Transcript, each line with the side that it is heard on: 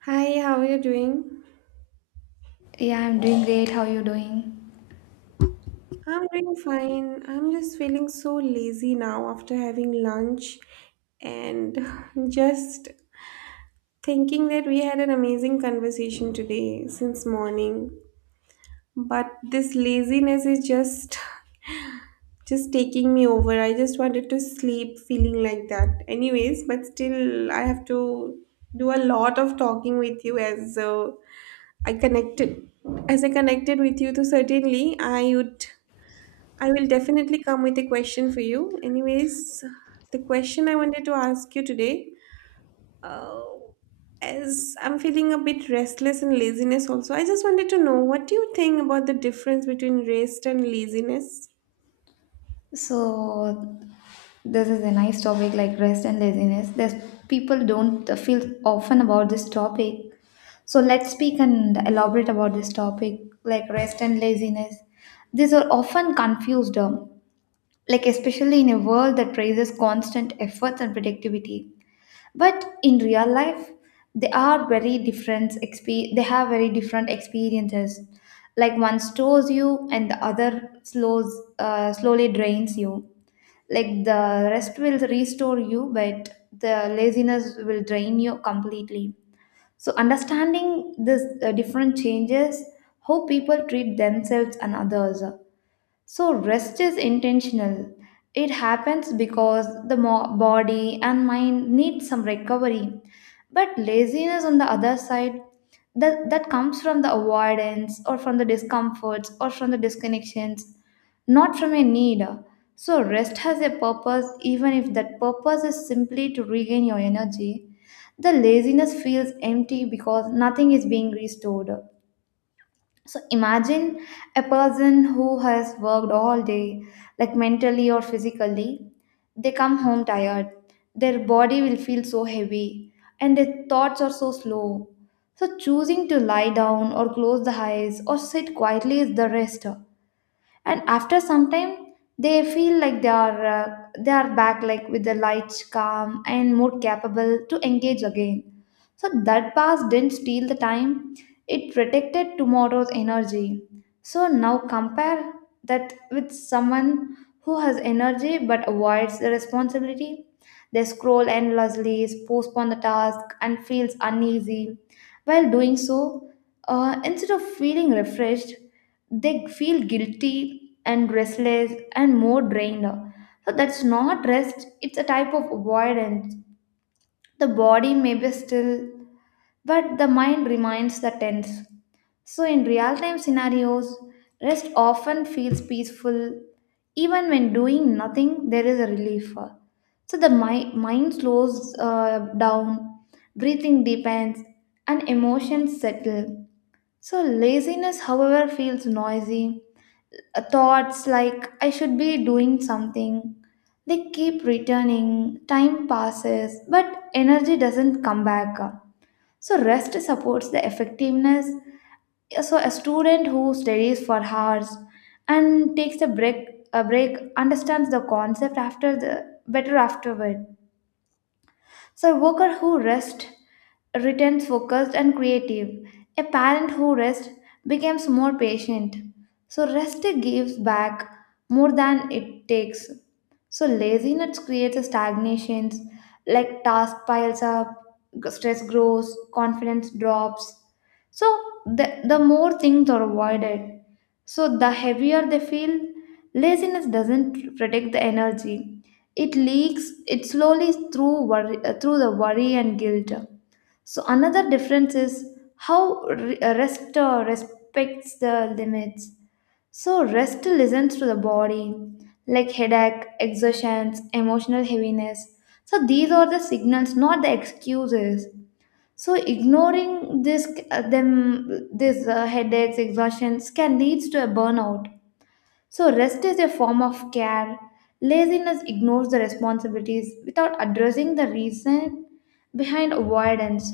right: Hi, how are you doing?
left: Yeah, I'm doing great. How are you doing?
right: I'm doing fine. I'm just feeling so lazy now after having lunch and just thinking that we had an amazing conversation today since morning. But this laziness is just just taking me over. I just wanted to sleep feeling like that. Anyways, but still I have to do a lot of talking with you as I connected as I connected with you, so certainly I will definitely come with a question for you. Anyways, the question I wanted to ask you today, uh, as I'm feeling a bit restless and laziness also, I just wanted to know what do you think about the difference between rest and laziness?
left: So, this is a nice topic like rest and laziness. There's people don't feel often about this topic. So, let's speak and elaborate about this topic like rest and laziness. These are often confused, like, especially in a world that praises constant efforts and productivity. But in real life they are very different they have very different experiences, like one stores you and the other slows slowly drains you. Like the rest will restore you, but the laziness will drain you completely. So understanding this different changes how people treat themselves and others. So, rest is intentional. It happens because the body and mind need some recovery. But laziness, on the other side, that comes from the avoidance or from the discomforts or from the disconnections, not from a need. So, rest has a purpose, even if that purpose is simply to regain your energy. The laziness feels empty because nothing is being restored. So imagine a person who has worked all day, like mentally or physically. They come home tired. Their body will feel so heavy and their thoughts are so slow. So choosing to lie down or close the eyes or sit quietly is the rest, and after some time they feel like they are back, like with the lights calm and more capable to engage again. So that past didn't steal the time, it protected tomorrow's energy. So now compare that with someone who has energy but avoids the responsibility. They scroll endlessly, postpone the task and feels uneasy while doing so. Instead of feeling refreshed, they feel guilty and restless and more drained. So that's not rest, it's a type of avoidance. The body may be still, but the mind remains the tense. So in real time scenarios, rest often feels peaceful. Even when doing nothing there is a relief. So the mind slows down, breathing deepens, and emotions settle. So laziness, however, feels noisy. Thoughts like I should be doing something. They keep returning, time passes, but energy doesn't come back. So, rest supports the effectiveness. So, a student who studies for hours and takes a break understands the concept after the better afterward. So, a worker who rests returns focused and creative. A parent who rests becomes more patient. So, rest gives back more than it takes. So, laziness creates stagnations, like task piles up, stress grows, confidence drops. So, the more things are avoided, so the heavier they feel. Laziness doesn't protect the energy. It leaks it slowly through worry, through the worry and guilt. So another difference is how rest respects the limits. So rest listens to the body, like headache, exertions, emotional heaviness. So these are the signals, not the excuses. So ignoring this them this headaches, exhaustions can leads to a burnout. So, rest is a form of care. Laziness ignores the responsibilities without addressing the reason behind avoidance.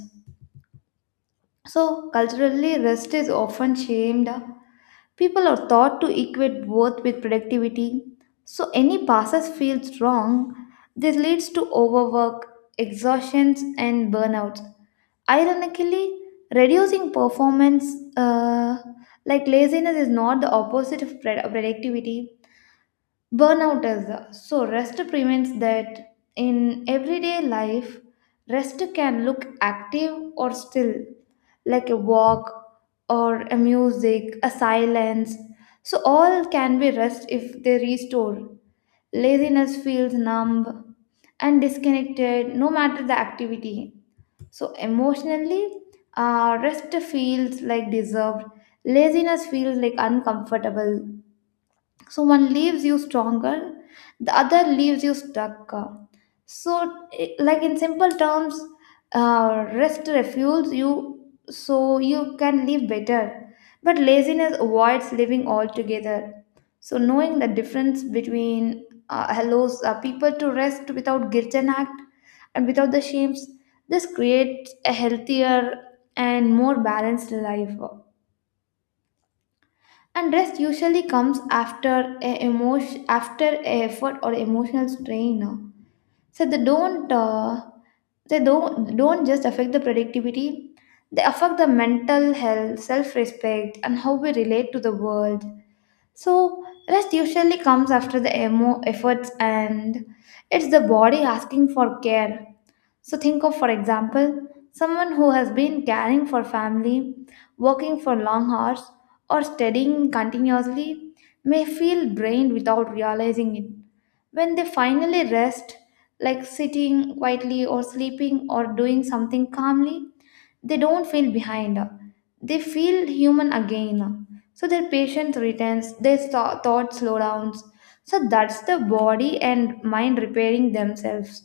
left: So, culturally, rest is often shamed. People are taught to equate worth with productivity. So, any passes feels wrong. This leads to overwork, exhaustions, and burnouts. Ironically, reducing performance, uh, like laziness, is not the opposite of productivity. Burnout is so rest prevents that. In everyday life, rest can look active or still, like a walk or a music, a silence. So, all can be rest if they restore. Laziness feels numb and disconnected no matter the activity. So, emotionally, rest feels like deserved, laziness feels like uncomfortable. So one leaves you stronger, the other leaves you stuck. So like in simple terms, rest refuels you so you can live better, but laziness avoids living altogether. So knowing the difference between allows people to rest without guilt and act and without the shames. This creates a healthier and more balanced life. And rest usually comes after a emotion, after a effort or emotional strain. No? So they don't just affect the productivity. They affect the mental health, self-respect, and how we relate to the world. So, rest usually comes after the emo efforts, and it's the body asking for care. So, think of, for example, someone who has been caring for family, working for long hours, or studying continuously, may feel drained without realizing it. When they finally rest, like sitting quietly or sleeping or doing something calmly, they don't feel behind. They feel human again. So their patience returns, their thoughts slow down. So that's the body and mind repairing themselves.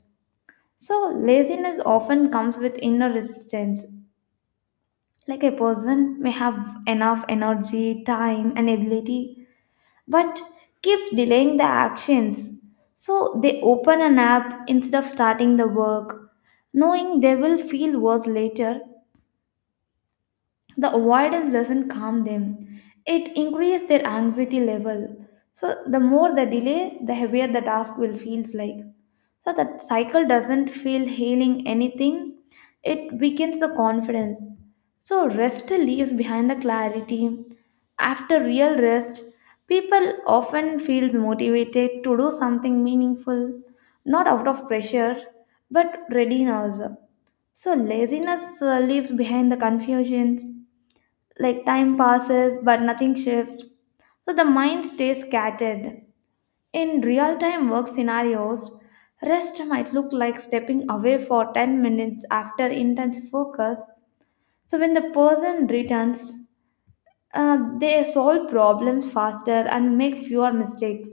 left: So laziness often comes with inner resistance. Like a person may have enough energy, time, and ability, but keeps delaying the actions. So they open an app instead of starting the work, knowing they will feel worse later. The avoidance doesn't calm them, it increases their anxiety level. So the more the delay, the heavier the task will feels like. So the cycle doesn't feel healing anything, it weakens the confidence. So rest leaves behind the clarity. After real rest, people often feels motivated to do something meaningful, not out of pressure, but readiness. So laziness leaves behind the confusions, like time passes but nothing shifts. So the mind stays scattered. In real time work scenarios, rest might look like stepping away for 10 minutes after intense focus. So when the person returns, they solve problems faster and make fewer mistakes.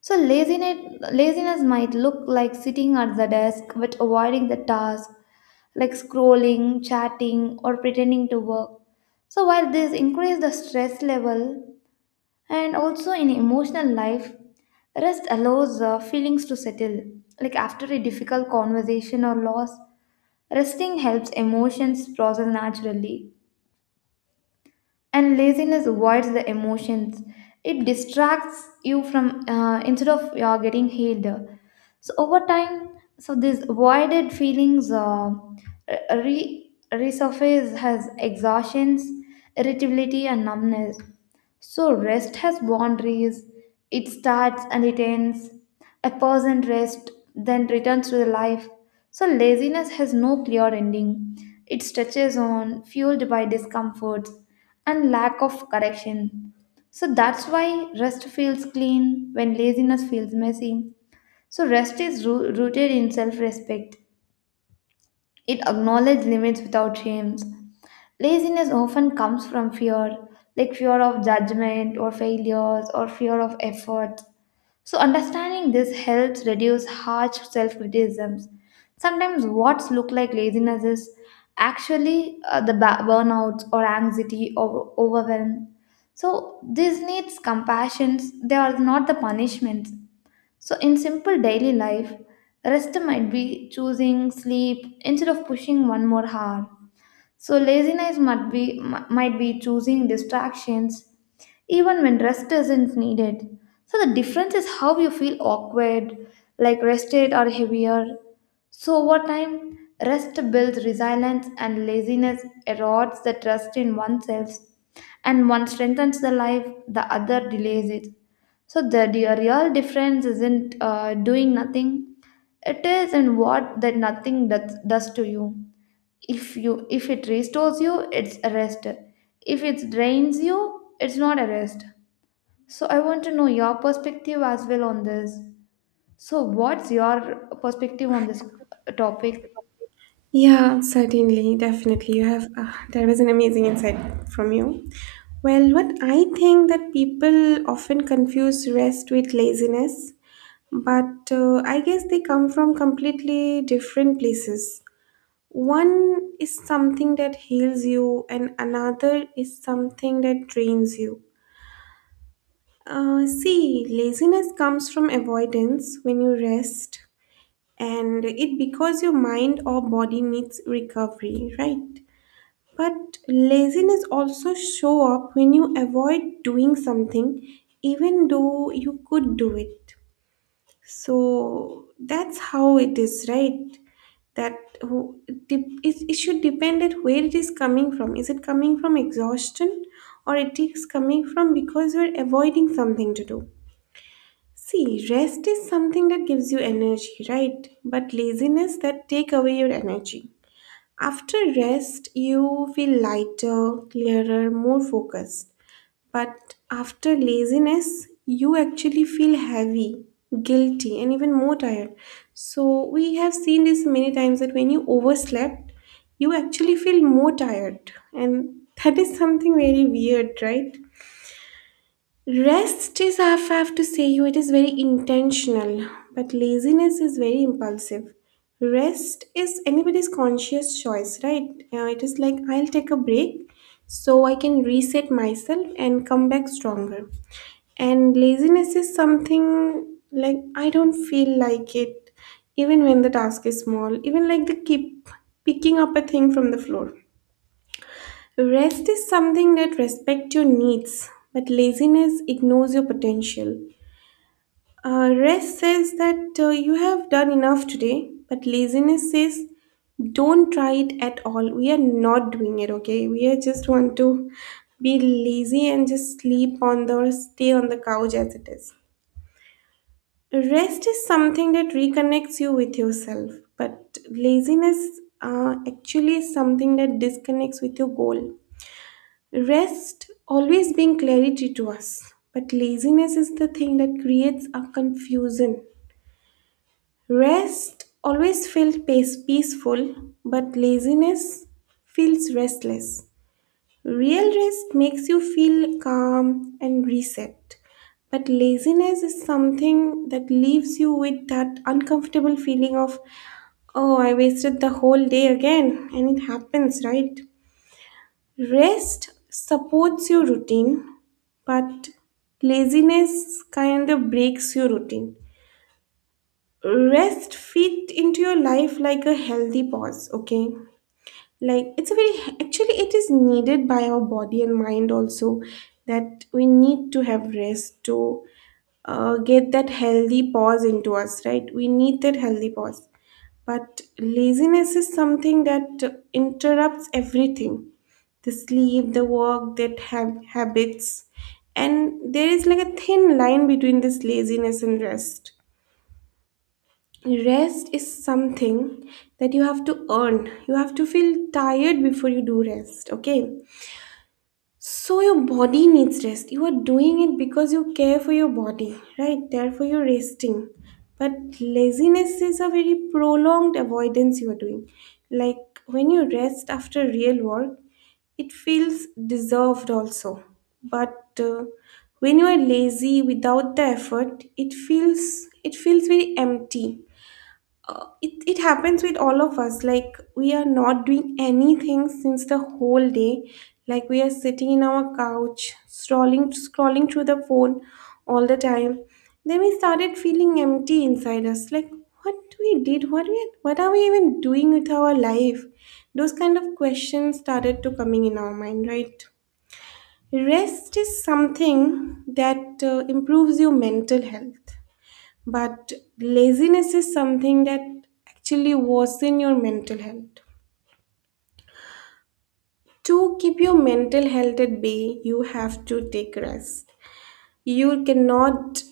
left: So laziness might look like sitting at the desk but avoiding the task, like scrolling, chatting, or pretending to work. So while this increase the stress level. And also in emotional life, rest allows feelings to settle. Like after a difficult conversation or loss, resting helps emotions process naturally. And laziness avoids the emotions. It distracts you from instead of getting healed. So over time, so these voided feelings resurface as exhaustions, irritability and numbness. So rest has boundaries, it starts and it ends. A person rests then returns to the life. So laziness has no clear ending, it stretches on, fueled by discomforts and lack of correction. So that's why rest feels clean when laziness feels messy. So rest is rooted in self-respect. It acknowledges limits without shame. Laziness often comes from fear, like fear of judgment or failures or fear of effort. So understanding this helps reduce harsh self-criticisms. Sometimes what's look like laziness is actually burnouts or anxiety or overwhelm. So these needs compassions, they are not the punishments. So, in simple daily life, rest might be choosing sleep instead of pushing one more hour. So laziness might be choosing distractions even when rest isn't needed. So the difference is how you feel awkward, like rested or heavier. So over time, rest builds resilience and laziness erodes the trust in oneself. And one strengthens the life, the other delays it. So the real difference isn't doing nothing. It is in what that nothing does, does to you. If you, if it restores you, it's a rest. If it drains you, it's not a rest. So I want to know your perspective as well on this. So what's your perspective on this topic?
right: Yeah, certainly, definitely. You have that was an amazing insight from you. Well, what I think that people often confuse rest with laziness, but I guess they come from completely different places. One is something that heals you, and another is something that drains you. See, laziness comes from avoidance when you rest, and it because your mind or body needs recovery, right? But laziness also show up when you avoid doing something, even though you could do it. So that's how it is, right? That who it should depend at where it is coming from. Is it coming from exhaustion or it is coming from because you're avoiding something to do? See, rest is something that gives you energy, right? But laziness that take away your energy. After rest, you feel lighter, clearer, more focused. But after laziness, you actually feel heavy, guilty, and even more tired. So, we have seen this many times that when you overslept, you actually feel more tired. And that is something very weird, right? Rest is, I have to say you, it is very intentional, but laziness is very impulsive. Rest is anybody's conscious choice, right? It is like I'll take a break so I can reset myself and come back stronger. And laziness is something like I don't feel like it, even when the task is small, even like the keep picking up a thing from the floor. Rest is something that respects your needs, but laziness ignores your potential. Rest says that you have done enough today, but laziness says don't try it at all. We are not doing it, okay? We are just want to be lazy and just sleep on the or stay on the couch as it is. Rest is something that reconnects you with yourself, but laziness actually is something that disconnects with your goal. Rest always being clarity to us, but laziness is the thing that creates a confusion. Rest always feels peaceful, but laziness feels restless. Real rest makes you feel calm and reset, but laziness is something that leaves you with that uncomfortable feeling of, oh, I wasted the whole day again, and it happens, right? Rest supports your routine, but laziness kind of breaks your routine. Rest fit into your life like a healthy pause, okay? Like it's a very actually it is needed by our body and mind also that we need to have rest to get that healthy pause into us, right? We need that healthy pause. But laziness is something that interrupts everything the sleep, the work, that habits. And there is like a thin line between this laziness and rest. Rest is something that you have to earn. You have to feel tired before you do rest, okay? So your body needs rest. You are doing it because you care for your body, right? Therefore you're resting. But laziness is a very prolonged avoidance you are doing. Like when you rest after real work, it feels deserved also. But when you are lazy without the effort, it feels very empty it happens with all of us like we are not doing anything since the whole day like we are sitting in our couch scrolling through the phone all the time. Then we started feeling empty inside us like what we did, what we what are we even doing with our life? Those kind of questions started to coming in our mind, right? Rest is something that improves your mental health, but laziness is something that actually worsen your mental health. To keep your mental health at bay, you have to take rest. You cannot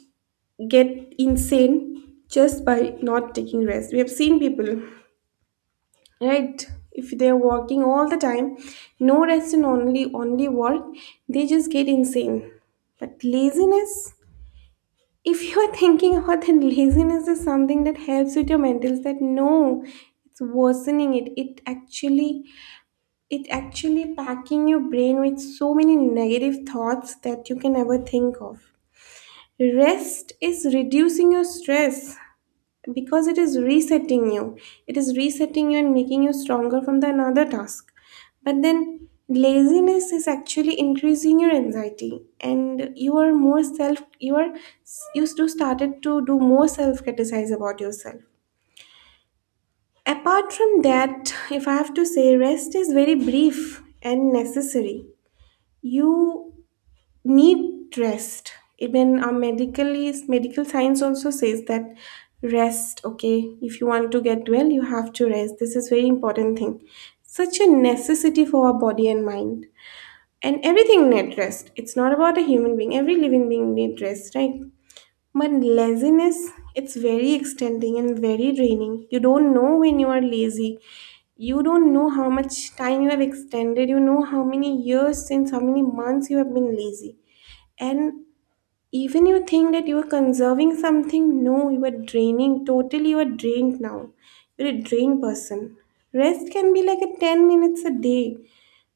right: get insane just by not taking rest. We have seen people, right? If they're working all the time, no rest and only work, they just get insane. But laziness, if you are thinking about that laziness is something that helps with your mental state, no, it's worsening it. It actually packing your brain with so many negative thoughts that you can ever think of. Rest is reducing your stress because it is resetting you and making you stronger from the another task. But then laziness is actually increasing your anxiety and you do started to do more self criticize about yourself. Apart from that, if I have to say, rest is very brief and necessary. You need rest. Even our medical science also says that rest, okay, if you want to get well you have to rest. This is very important thing, such a necessity for our body and mind, and everything need rest. It's not about a human being, every living being need rest, right? But laziness, it's very extending and very draining. You don't know when you are lazy, you don't know how much time you have extended, you know how many years, since how many months you have been lazy. And even you think that you are conserving something, no, you are draining. Totally, you are drained now. You're a drained person. Rest can be like a 10 minutes a day,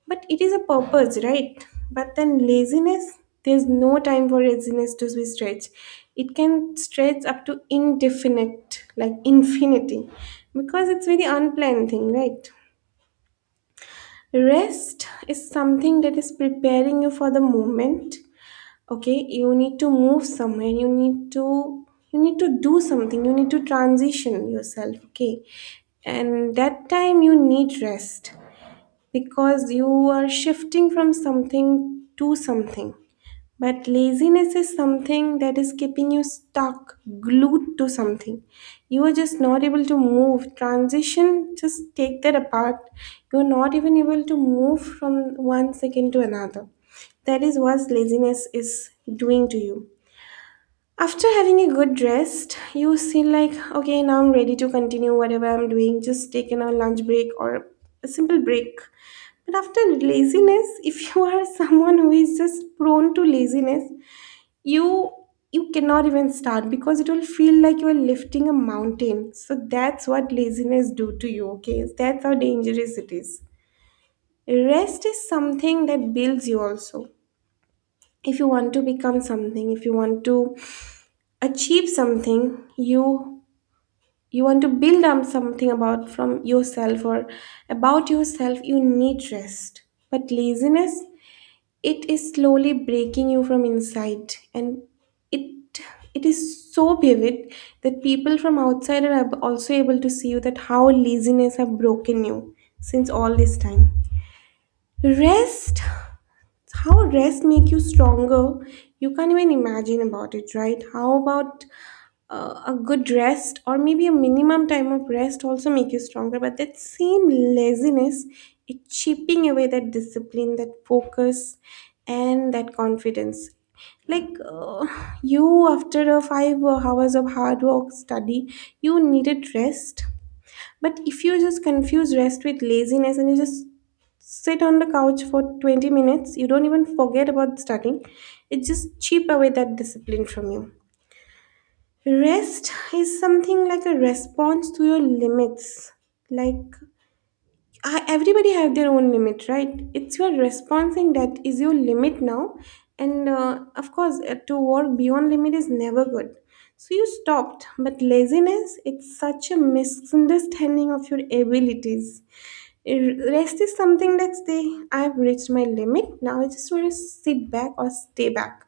right: but it is a purpose, right? But then laziness, there's no time for laziness to be stretched. It can stretch up to indefinite, like infinity, because it's very unplanned thing, right? Rest is something that is preparing you for the moment. Okay, you need to move somewhere, you need to, you need to do something, you need to transition yourself, okay? And that time you need rest because you are shifting from something to something. But laziness is something that is keeping you stuck, glued to something. You are just not able to move. Transition, just take that apart. You are not even able to move from one second to another. That is what laziness is doing to you. After having a good rest, you feel like, okay, now I'm ready to continue whatever I'm doing. Just taking a lunch break or a simple break. But after laziness, if you are someone who is just prone to laziness, you you cannot even start because it will feel like you are lifting a mountain. So that's what laziness do to you, okay? That's how dangerous it is. Rest is something that builds you also. If you want to become something, if you want to achieve something, you want to build up something about from yourself or about yourself, you need rest. But laziness, it is slowly breaking you from inside, and it it is so vivid that people from outside are also able to see you that how laziness have broken you since all this time. Rest, how rest make you stronger, you can't even imagine about it, right? How about a good rest, or maybe a minimum time of rest also make you stronger. But that same laziness is chipping away that discipline, that focus, and that confidence. Like you after a 5 hours of hard work study, you needed rest. But if you just confuse rest with laziness and you just sit on the couch for 20 minutes, you don't even forget about studying, it just cheap away that discipline from you. Rest is something like a response to your limits. Like everybody have their own limit, right? It's your responsing that is your limit now, and of course, to work beyond limit is never good. So you stopped, but laziness it's such a misunderstanding of your abilities. Rest is something that's the I've reached my limit. Now I just want to sit back or stay back.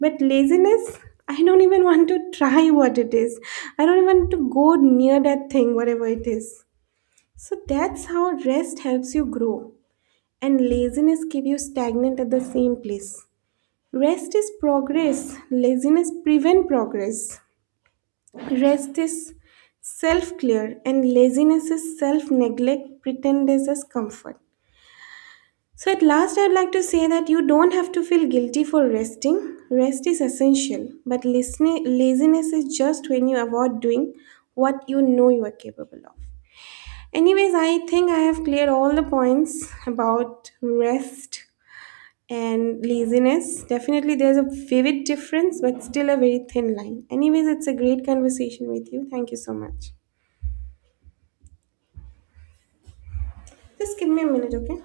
right: But laziness, I don't even want to try what it is. I don't even want to go near that thing, whatever it is. So that's how rest helps you grow, and laziness keep you stagnant at the same place. Rest is progress. Laziness prevent progress. Rest is self clear, and laziness is self neglect pretended as comfort. So, at last, I'd like to say that you don't have to feel guilty for resting. Rest is essential, but listening, laziness is just when you avoid doing what you know you are capable of. Anyways, I think I have cleared all the points about rest and laziness. Definitely, there's a vivid difference, but still a very thin line. Anyways, it's a great conversation with you. Thank you so much. Just give me a minute, okay?